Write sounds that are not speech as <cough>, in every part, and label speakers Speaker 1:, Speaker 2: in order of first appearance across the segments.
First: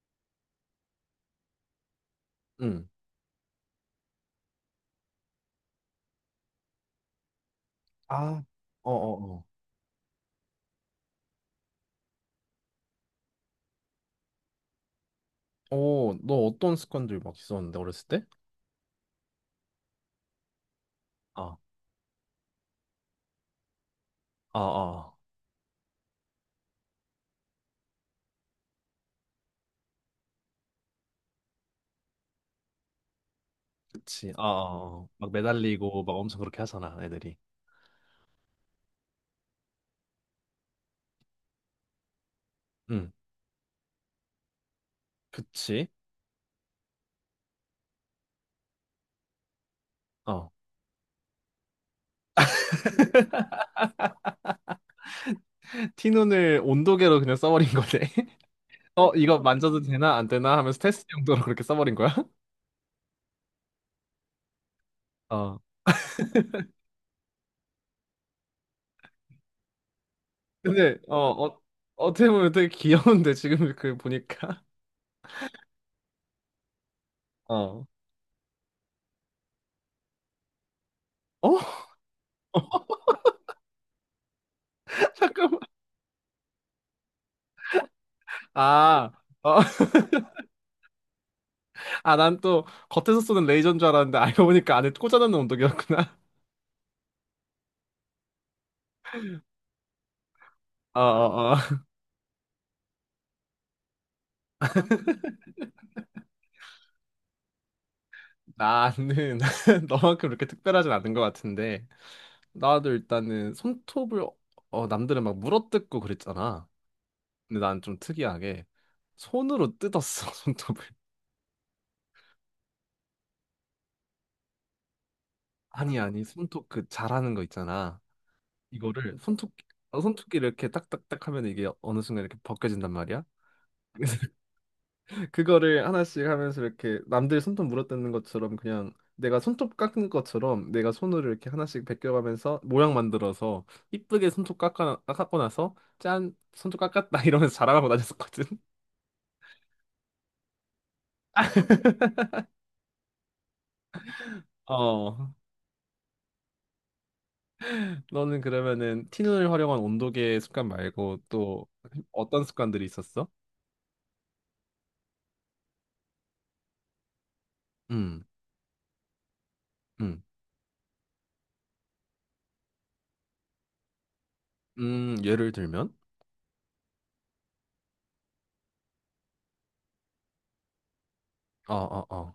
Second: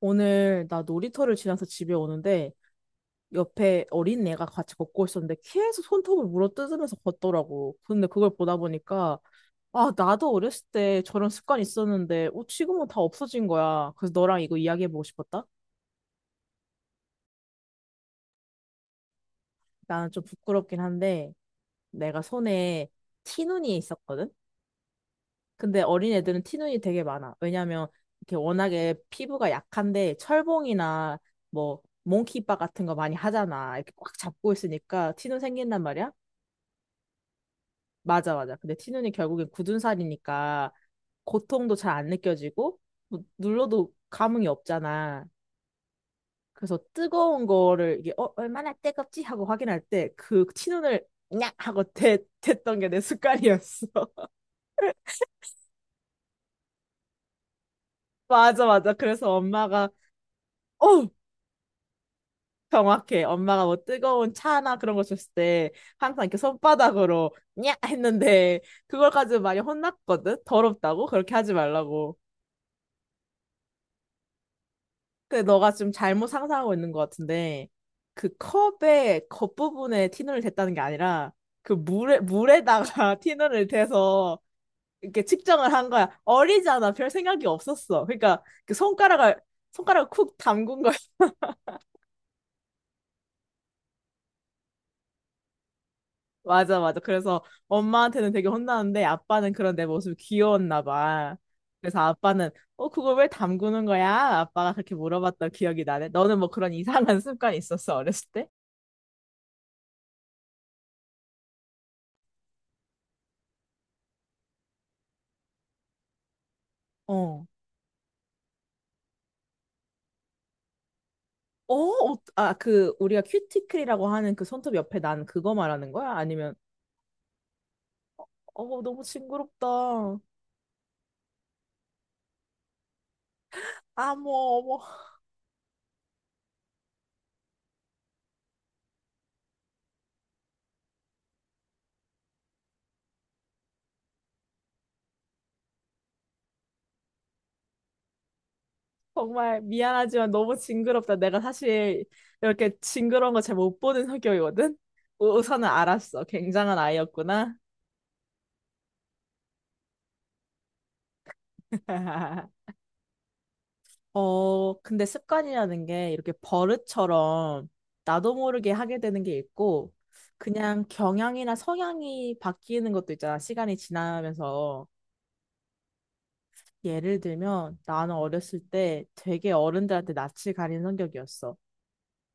Speaker 1: 오늘 나 놀이터를 지나서 집에 오는데
Speaker 2: 응.
Speaker 1: 옆에 어린 애가 같이 걷고 있었는데 계속 손톱을 물어뜯으면서 걷더라고. 근데 그걸
Speaker 2: 아,
Speaker 1: 보다
Speaker 2: 어어,
Speaker 1: 보니까
Speaker 2: 어.
Speaker 1: 아, 나도 어렸을 때 저런 습관이 있었는데 지금은 다 없어진 거야. 그래서 너랑 이거 이야기해보고 싶었다.
Speaker 2: 오, 너 어떤 습관들 막 있었는데 어렸을 때?
Speaker 1: 나는 좀 부끄럽긴 한데
Speaker 2: 아,
Speaker 1: 내가 손에 티눈이 있었거든.
Speaker 2: 아, 아.
Speaker 1: 근데 어린 애들은 티눈이 되게 많아. 왜냐면 이렇게 워낙에 피부가 약한데 철봉이나 뭐 몽키바 같은 거 많이 하잖아. 이렇게 꽉
Speaker 2: 그치. 아, 아,
Speaker 1: 잡고
Speaker 2: 아.
Speaker 1: 있으니까
Speaker 2: 막
Speaker 1: 티눈 생긴단
Speaker 2: 매달리고 막
Speaker 1: 말이야.
Speaker 2: 엄청 그렇게 하잖아, 애들이.
Speaker 1: 맞아, 맞아. 근데 티눈이 결국엔 굳은 살이니까 고통도 잘 안 느껴지고
Speaker 2: 응.
Speaker 1: 뭐 눌러도 감흥이 없잖아.
Speaker 2: 그치?
Speaker 1: 그래서 뜨거운 거를 이게 얼마나 뜨겁지 하고 확인할 때 그
Speaker 2: 어.
Speaker 1: 티눈을 냐 하고 댔던 게 내
Speaker 2: <laughs>
Speaker 1: 습관이었어. <laughs>
Speaker 2: 티눈을 온도계로 그냥 써버린 거네. <laughs>
Speaker 1: 맞아, 맞아.
Speaker 2: 어,
Speaker 1: 그래서
Speaker 2: 이거 만져도
Speaker 1: 엄마가
Speaker 2: 되나 안 되나 하면서 테스트
Speaker 1: 어!
Speaker 2: 용도로 그렇게 써버린 거야? <laughs>
Speaker 1: 정확해. 엄마가 뭐 뜨거운 차나 그런 거 줬을
Speaker 2: 어.
Speaker 1: 때 항상 이렇게 손바닥으로 냐 했는데 그걸 가지고 많이 혼났거든.
Speaker 2: 근데
Speaker 1: 더럽다고 그렇게 하지 말라고.
Speaker 2: 어떻게 보면 되게 귀여운데 지금 그 보니까.
Speaker 1: 근데 너가 좀 잘못 상상하고 있는 것 같은데
Speaker 2: 어.
Speaker 1: 그 컵의 겉부분에 티눈을 댔다는 게 아니라
Speaker 2: 어?
Speaker 1: 그 물에
Speaker 2: <laughs>
Speaker 1: 물에다가 <laughs> 티눈을 대서 이렇게
Speaker 2: 잠깐만.
Speaker 1: 측정을 한 거야. 어리잖아. 별 생각이 없었어. 그러니까 그
Speaker 2: 아,
Speaker 1: 손가락을
Speaker 2: 어.
Speaker 1: 손가락을 쿡
Speaker 2: <laughs>
Speaker 1: 담근
Speaker 2: 아, 난 또 겉에서 쏘는 레이저인 줄 알았는데 알고 보니까 안에 꽂아놓는 운동이었구나.
Speaker 1: 맞아, 맞아. 그래서 엄마한테는 되게 혼나는데 아빠는 그런 내 모습이 귀여웠나
Speaker 2: <laughs> 어,
Speaker 1: 봐.
Speaker 2: 어, 어.
Speaker 1: 그래서 아빠는 그걸 왜 담그는 거야? 아빠가 그렇게 물어봤던 기억이 나네. 너는 뭐 그런 이상한 습관이 있었어, 어렸을 때?
Speaker 2: 나는 <laughs> 너만큼 그렇게 특별하진 않은 것 같은데. 나도 일단은 손톱을, 남들은 막 물어뜯고 그랬잖아.
Speaker 1: 어.
Speaker 2: 근데 난 좀 특이하게 손으로 뜯었어, <laughs> 손톱을.
Speaker 1: 어, 어, 아, 그, 우리가 큐티클이라고 하는 그 손톱 옆에 난 그거 말하는
Speaker 2: 아니,
Speaker 1: 거야?
Speaker 2: 아니,
Speaker 1: 아니면,
Speaker 2: 손톱 그 잘하는 거 있잖아.
Speaker 1: 어, 너무
Speaker 2: 이거를
Speaker 1: 징그럽다.
Speaker 2: 손톱끼 이렇게 딱딱딱 하면 이게 어느 순간 이렇게 벗겨진단 말이야.
Speaker 1: 아, 뭐, 어머,
Speaker 2: 그거를 하나씩 하면서 이렇게 남들 손톱 물어뜯는 것처럼 그냥 내가 손톱 깎는 것처럼 내가 손으로 이렇게 하나씩 벗겨가면서 모양 만들어서 이쁘게 손톱 깎고 나서 짠 손톱 깎았다 <laughs> 이러면서 자랑하고 다녔었거든.
Speaker 1: 정말 미안하지만 너무 징그럽다. 내가 사실 이렇게 징그러운 거 잘 못 보는 성격이거든?
Speaker 2: 어,
Speaker 1: 우선은 알았어. 굉장한 아이였구나.
Speaker 2: 너는 그러면은 티눈을 활용한 온도계 습관 말고 또 어떤
Speaker 1: <laughs>
Speaker 2: 습관들이 있었어?
Speaker 1: 어, 근데 습관이라는 게 이렇게 버릇처럼
Speaker 2: 음,
Speaker 1: 나도 모르게 하게 되는 게 있고,
Speaker 2: 음,
Speaker 1: 그냥 경향이나 성향이 바뀌는 것도 있잖아, 시간이 지나면서.
Speaker 2: 예를 들면?
Speaker 1: 예를 들면, 나는 어렸을 때 되게 어른들한테 낯을 가리는 성격이었어.
Speaker 2: 어, 어, 어.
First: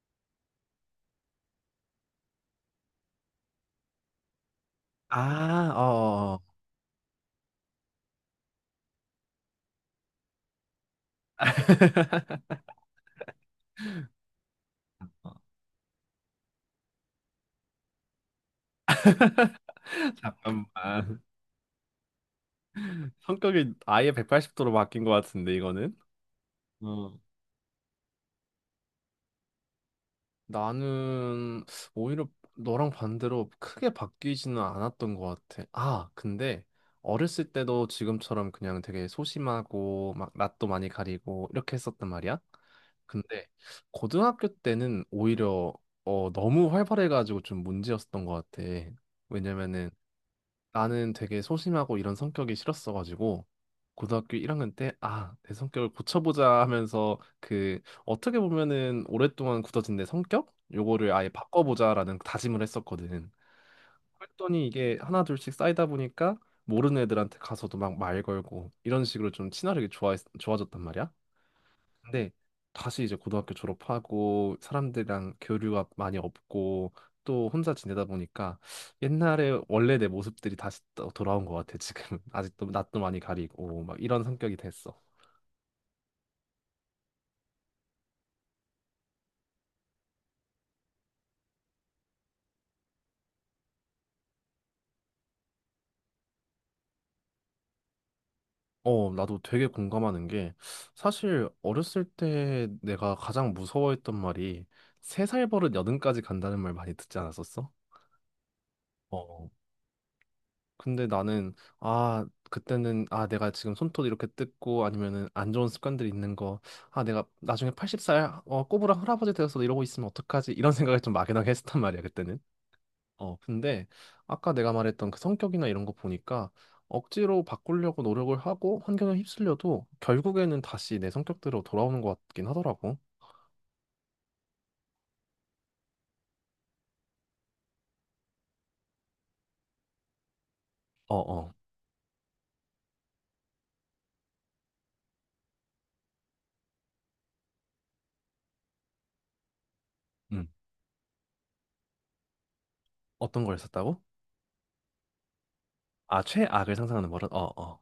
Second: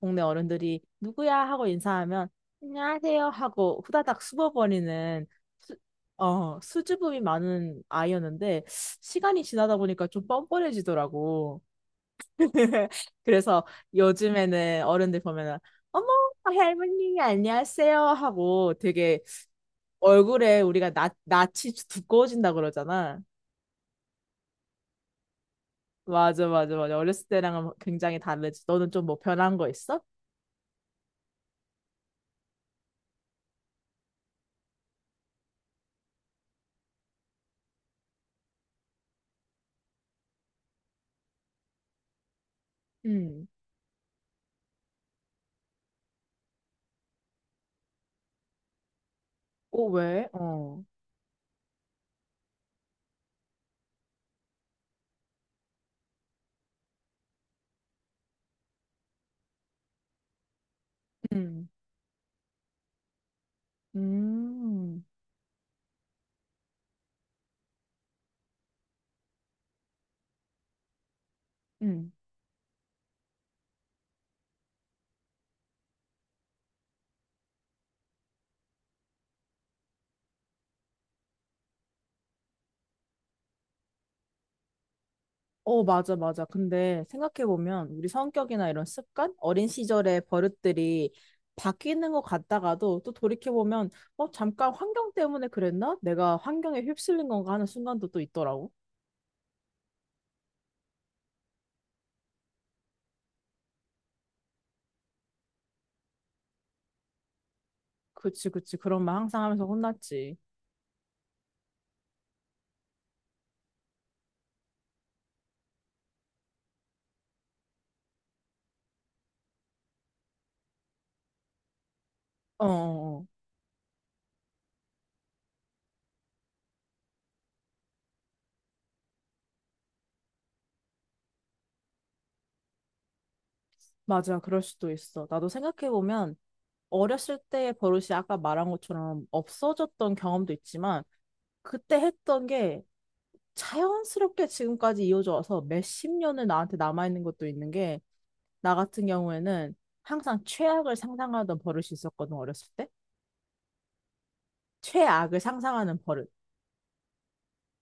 Speaker 1: 동네 어른들이 누구야? 하고 인사하면, 안녕하세요? 하고 후다닥 숨어버리는,
Speaker 2: 아,
Speaker 1: 수,
Speaker 2: 어, 어. 어.
Speaker 1: 수줍음이 많은 아이였는데, 시간이 지나다 보니까 좀 뻔뻔해지더라고.
Speaker 2: <laughs>
Speaker 1: <laughs> 그래서 요즘에는 어른들 보면은 어머 할머니 안녕하세요 하고 되게 얼굴에 우리가
Speaker 2: 잠깐만.
Speaker 1: 낯이 두꺼워진다 그러잖아.
Speaker 2: 성격이 아예 180도로 바뀐 것 같은데 이거는?
Speaker 1: 맞아 맞아
Speaker 2: 음.
Speaker 1: 맞아. 어렸을 때랑은 굉장히 다르지. 너는 좀 뭐 변한 거 있어?
Speaker 2: 나는 오히려 너랑 반대로 크게 바뀌지는 않았던 것 같아. 아, 근데 어렸을 때도 지금처럼 그냥 되게 소심하고 막 낯도 많이 가리고 이렇게 했었단 말이야. 근데
Speaker 1: 음.
Speaker 2: 고등학교 때는 오히려 너무 활발해가지고 좀 문제였었던 것 같아.
Speaker 1: 어
Speaker 2: 왜냐면은
Speaker 1: 왜? 어.
Speaker 2: 나는 되게 소심하고 이런 성격이 싫었어가지고 고등학교 1학년 때, 아, 내 성격을 고쳐보자 하면서, 그 어떻게 보면은 오랫동안 굳어진 내 성격, 요거를 아예
Speaker 1: 음.
Speaker 2: 바꿔보자라는 다짐을 했었거든. 그랬더니 이게
Speaker 1: 음.
Speaker 2: 하나 둘씩 쌓이다 보니까 모르는 애들한테 가서도 막 말 걸고 이런 식으로 좀 친화력이 좋아졌단 말이야.
Speaker 1: 음.
Speaker 2: 근데 다시 이제 고등학교 졸업하고 사람들이랑 교류가 많이 없고 또 혼자 지내다 보니까 옛날에 원래 내 모습들이 다시 또 돌아온 것 같아, 지금. <laughs> 아직도 낯도 많이 가리고 막 이런 성격이 됐어.
Speaker 1: 어, 맞아, 맞아. 근데 생각해보면 우리 성격이나 이런 습관, 어린 시절의 버릇들이 바뀌는 것 같다가도 또 돌이켜보면, 어, 잠깐 환경 때문에 그랬나? 내가 환경에 휩쓸린 건가 하는 순간도 또 있더라고.
Speaker 2: 어, 나도 되게 공감하는 게, 사실 어렸을 때 내가 가장 무서워했던 말이 세 살 버릇 여든까지 간다는 말, 많이 듣지 않았었어?
Speaker 1: 그치, 그치. 그런
Speaker 2: 어,
Speaker 1: 말 항상
Speaker 2: 어.
Speaker 1: 하면서 혼났지.
Speaker 2: 근데 나는, 아, 그때는, 아, 내가 지금 손톱 이렇게 뜯고 아니면은 안 좋은 습관들이 있는 거, 아, 내가 나중에 80살 꼬부랑 할아버지 되어서 이러고 있으면 어떡하지, 이런 생각을 좀 막연하게 <laughs> 했단 었 말이야, 그때는.
Speaker 1: 어, 어, 어.
Speaker 2: 어, 근데 아까 내가 말했던 그 성격이나 이런 거 보니까 억지로 바꾸려고 노력을 하고 환경에 휩쓸려도 결국에는 다시 내 성격대로 돌아오는 것 같긴 하더라고.
Speaker 1: 맞아. 그럴 수도 있어. 나도 생각해보면 어렸을 때의 버릇이 아까 말한 것처럼 없어졌던 경험도 있지만,
Speaker 2: 어어.
Speaker 1: 그때 했던 게 자연스럽게 지금까지 이어져 와서 몇 십 년을 나한테 남아있는 것도 있는 게 나 같은 경우에는 항상
Speaker 2: 음
Speaker 1: 최악을 상상하던 버릇이 있었거든, 어렸을 때.
Speaker 2: 어떤 걸 했었다고?
Speaker 1: 최악을 상상하는
Speaker 2: 아,
Speaker 1: 버릇.
Speaker 2: 최악을 상상하는 버릇. 어어.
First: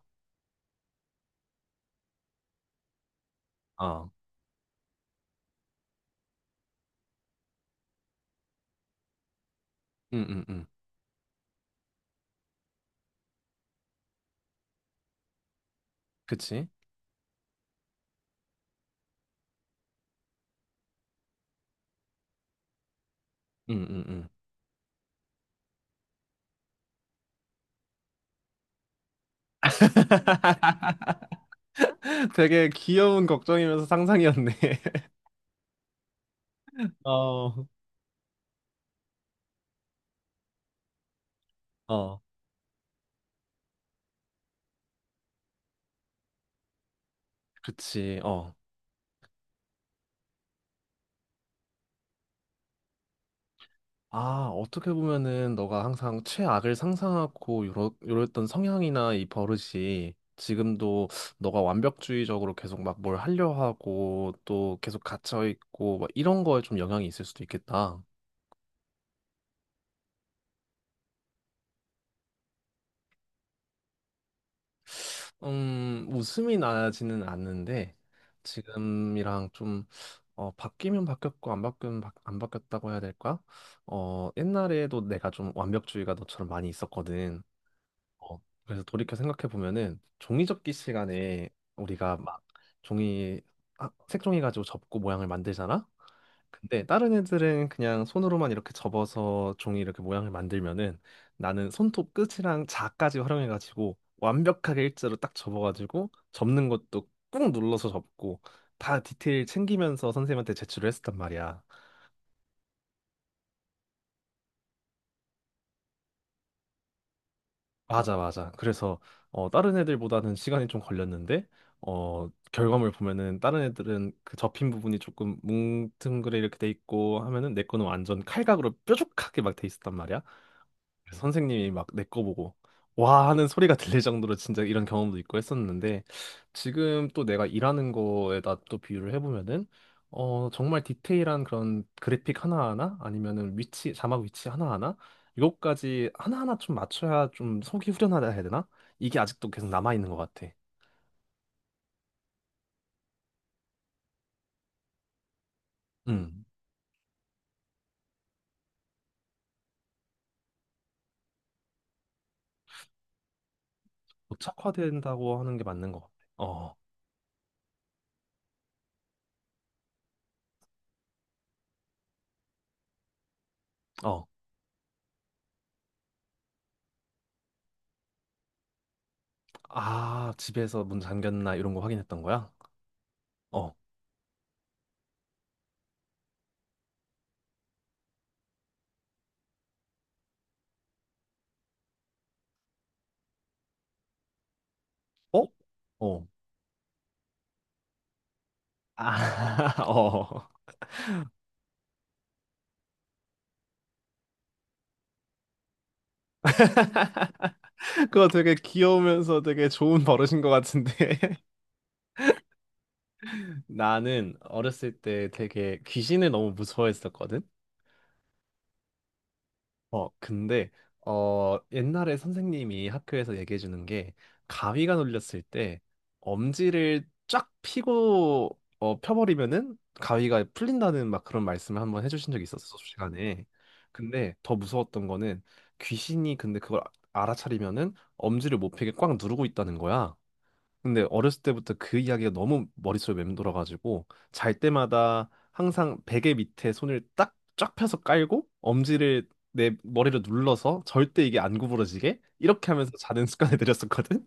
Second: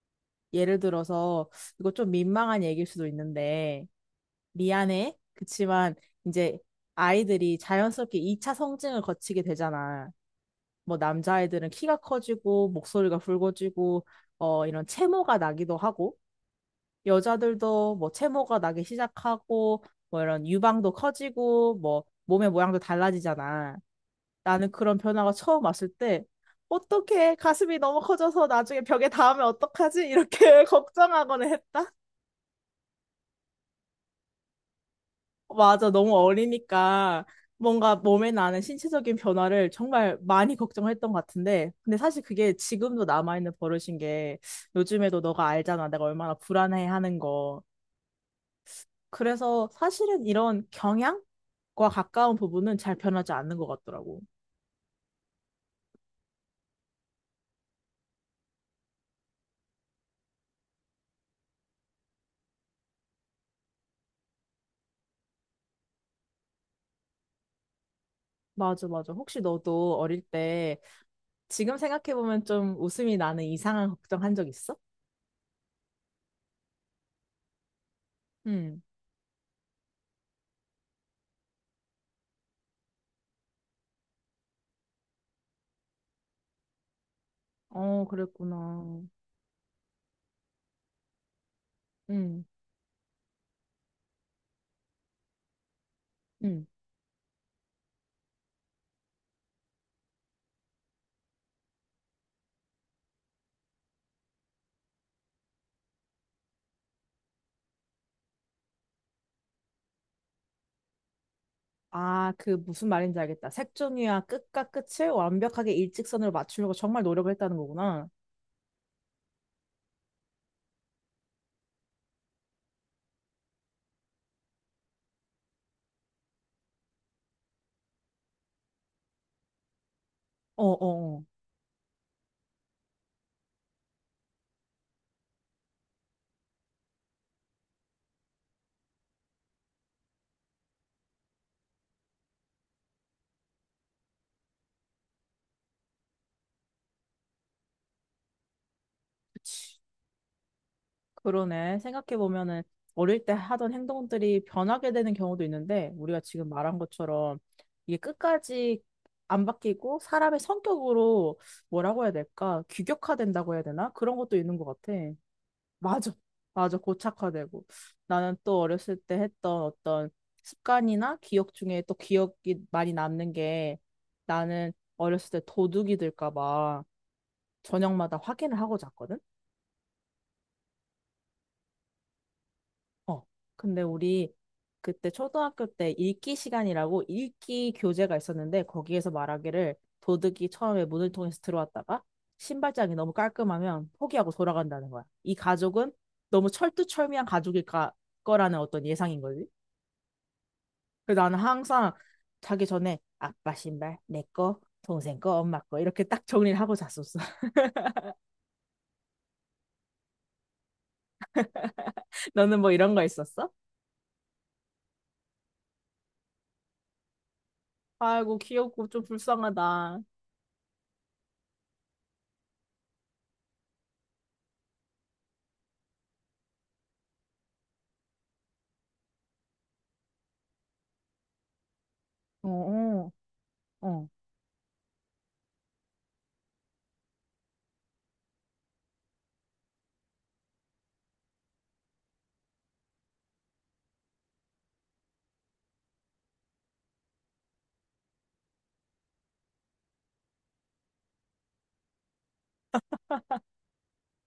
Speaker 1: 예를 들어서, 이거 좀 민망한 얘기일 수도 있는데,
Speaker 2: 어.
Speaker 1: 미안해. 그치만, 이제 아이들이 자연스럽게 2차 성징을 거치게 되잖아.
Speaker 2: 응응응.
Speaker 1: 뭐, 남자아이들은 키가 커지고, 목소리가 굵어지고, 어, 이런 체모가 나기도 하고,
Speaker 2: 그치?
Speaker 1: 여자들도 뭐 체모가 나기 시작하고, 뭐 이런 유방도 커지고, 뭐, 몸의 모양도 달라지잖아.
Speaker 2: 응응응.
Speaker 1: 나는 그런 변화가 처음 왔을 때 어떡해 가슴이 너무 커져서 나중에 벽에 닿으면 어떡하지? 이렇게 <laughs> 걱정하거나
Speaker 2: <laughs>
Speaker 1: 했다.
Speaker 2: 되게 귀여운 걱정이면서 상상이었네. <laughs>
Speaker 1: 맞아 너무 어리니까
Speaker 2: 어,
Speaker 1: 뭔가 몸에 나는 신체적인 변화를 정말 많이 걱정했던 것 같은데 근데
Speaker 2: 어,
Speaker 1: 사실 그게 지금도 남아있는 버릇인 게 요즘에도 너가 알잖아 내가 얼마나 불안해하는 거.
Speaker 2: 그치, 어.
Speaker 1: 그래서 사실은 이런 경향? 과 가까운 부분은 잘 변하지 않는 것 같더라고.
Speaker 2: 아, 어떻게 보면은 너가 항상 최악을 상상하고 요랬던 성향이나 이 버릇이 지금도 너가 완벽주의적으로 계속 막 뭘 하려 하고 또 계속 갇혀있고 막 이런 거에 좀 영향이 있을 수도 있겠다.
Speaker 1: 맞아, 맞아. 혹시 너도 어릴 때 지금 생각해보면 좀 웃음이 나는 이상한 걱정한 적 있어?
Speaker 2: 웃음이 나지는 않는데
Speaker 1: 응.
Speaker 2: 지금이랑 좀 바뀌면 바뀌었고 안 바뀌면 안 바뀌었다고 해야 될까? 어, 옛날에도 내가 좀 완벽주의가 너처럼 많이 있었거든.
Speaker 1: 어,
Speaker 2: 어,
Speaker 1: 그랬구나.
Speaker 2: 그래서 돌이켜 생각해 보면은 종이접기 시간에 우리가 막
Speaker 1: 응,
Speaker 2: 종이 색종이 가지고 접고 모양을 만들잖아.
Speaker 1: 응.
Speaker 2: 근데 다른 애들은 그냥 손으로만 이렇게 접어서 종이 이렇게 모양을 만들면은, 나는 손톱 끝이랑 자까지 활용해가지고 완벽하게 일자로 딱 접어가지고 접는 것도 꾹 눌러서 접고 다 디테일 챙기면서 선생님한테 제출을 했었단 말이야.
Speaker 1: 아, 그 무슨 말인지 알겠다. 색종이와 끝과 끝을 완벽하게 일직선으로 맞추려고 정말 노력을 했다는 거구나.
Speaker 2: 맞아, 맞아. 그래서 어, 다른 애들보다는 시간이 좀 걸렸는데, 어, 결과물 보면은 다른 애들은 그 접힌 부분이 조금 뭉텅그레 이렇게 돼 있고 하면은 내 거는 완전 칼각으로 뾰족하게 막 돼 있었단 말이야.
Speaker 1: 어, 어,
Speaker 2: 그래서
Speaker 1: 어.
Speaker 2: 선생님이 막 내 거 보고 와 하는 소리가 <laughs> 들릴 정도로 진짜 이런 경험도 있고 했었는데, 지금 또 내가 일하는 거에다 또 비유를 해보면은 어, 정말 디테일한 그런 그래픽 하나하나 아니면은 위치 자막 위치 하나하나, 이것까지 하나하나 좀 맞춰야 좀 속이 후련하다 해야 되나? 이게 아직도 계속 남아 있는 것 같아.
Speaker 1: 그러네. 생각해보면은 어릴 때 하던 행동들이 변하게 되는 경우도 있는데, 우리가
Speaker 2: 음
Speaker 1: 지금 말한 것처럼 이게 끝까지 안 바뀌고 사람의 성격으로 뭐라고 해야 될까? 규격화된다고 해야 되나? 그런 것도 있는 것 같아.
Speaker 2: 고착화된다고 하는 게 맞는 것 같아.
Speaker 1: 맞아.
Speaker 2: 어,
Speaker 1: 맞아. 고착화되고. 나는 또 어렸을 때 했던 어떤 습관이나 기억 중에 또 기억이 많이 남는 게
Speaker 2: 어.
Speaker 1: 나는 어렸을 때 도둑이 들까 봐 저녁마다 확인을 하고 잤거든?
Speaker 2: 아, 집에서 문 잠겼나 이런 거 확인했던 거야?
Speaker 1: 어.
Speaker 2: 어.
Speaker 1: 근데 우리 그때 초등학교 때 읽기 시간이라고 읽기 교재가 있었는데 거기에서 말하기를 도둑이 처음에 문을 통해서 들어왔다가 신발장이 너무 깔끔하면 포기하고 돌아간다는 거야. 이
Speaker 2: 어?
Speaker 1: 가족은
Speaker 2: 어.
Speaker 1: 너무 철두철미한 거라는 어떤 예상인 거지.
Speaker 2: 아, <laughs> 어.
Speaker 1: 그래서 나는 항상 자기 전에 아빠 신발 내 거, 동생 거, 엄마 거 이렇게 딱 정리를 하고 잤었어.
Speaker 2: 그거 되게 귀여우면서 되게 좋은 버릇인 것 같은데.
Speaker 1: <laughs> 너는 뭐 이런 거 있었어?
Speaker 2: <laughs> 나는 어렸을 때 되게 귀신을 너무 무서워했었거든.
Speaker 1: 아이고 귀엽고 좀 불쌍하다.
Speaker 2: 어, 근데 옛날에 선생님이 학교에서 얘기해 주는 게, 가위가 눌렸을 때 엄지를 쫙 펴고 펴버리면은 가위가 풀린다는 막 그런 말씀을 한번 해주신 적이
Speaker 1: 어,
Speaker 2: 있었어, 수업
Speaker 1: 어,
Speaker 2: 시간에.
Speaker 1: 어.
Speaker 2: 근데 더 무서웠던 거는, 귀신이 근데 그걸 알아차리면은 엄지를 못 펴게 꽉 누르고 있다는 거야. 근데 어렸을 때부터 그 이야기가 너무 머릿속에 맴돌아가지고 잘 때마다 항상 베개 밑에 손을 딱 쫙 펴서 깔고 엄지를 내 머리를 눌러서 절대 이게 안 구부러지게 이렇게 하면서 자는 <laughs> 습관을 들였었거든.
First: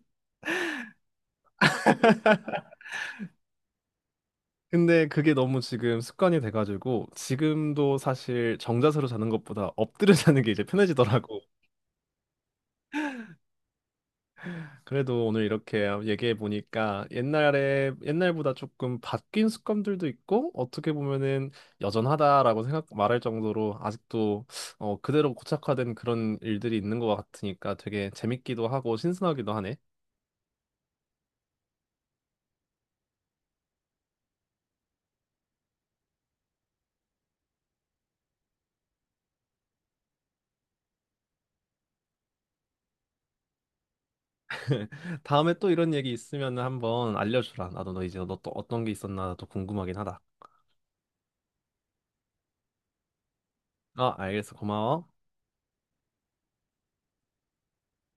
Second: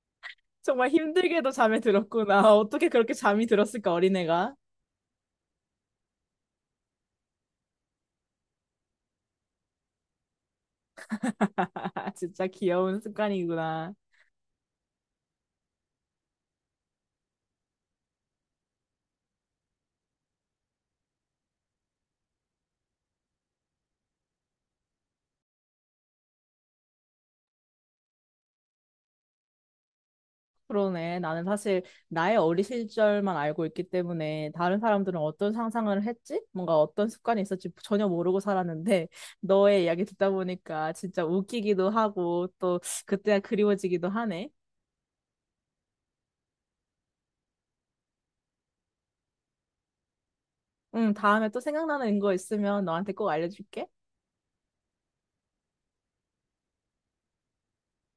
Speaker 1: 정말 힘들게도 잠에 들었구나. <laughs> 어떻게 그렇게 잠이 들었을까, 어린애가.
Speaker 2: 근데 그게 너무 지금 습관이 돼가지고 지금도 사실 정자세로 자는 것보다 엎드려 자는 게 이제 편해지더라고.
Speaker 1: <laughs> 진짜 귀여운 습관이구나.
Speaker 2: 그래도 오늘 이렇게 얘기해 보니까 옛날에 옛날보다 조금 바뀐 습관들도 있고, 어떻게 보면은 여전하다라고 생각 말할 정도로 아직도 그대로 고착화된 그런 일들이 있는 것 같으니까 되게 재밌기도 하고 신선하기도 하네.
Speaker 1: 그러네. 나는 사실 나의 어린 시절만 알고 있기 때문에 다른 사람들은 어떤 상상을 했지? 뭔가 어떤 습관이 있었지 전혀 모르고 살았는데 <laughs> 너의 이야기 듣다 보니까 진짜 웃기기도 하고 또 그때가 그리워지기도 하네.
Speaker 2: <laughs> 다음에 또 이런 얘기 있으면 한번 알려주라. 나도 너 이제 너 또 어떤 게 있었나 또 궁금하긴 하다.
Speaker 1: 응, 다음에 또 생각나는 거 있으면 너한테 꼭 알려줄게.
Speaker 2: 아, 알겠어. 고마워.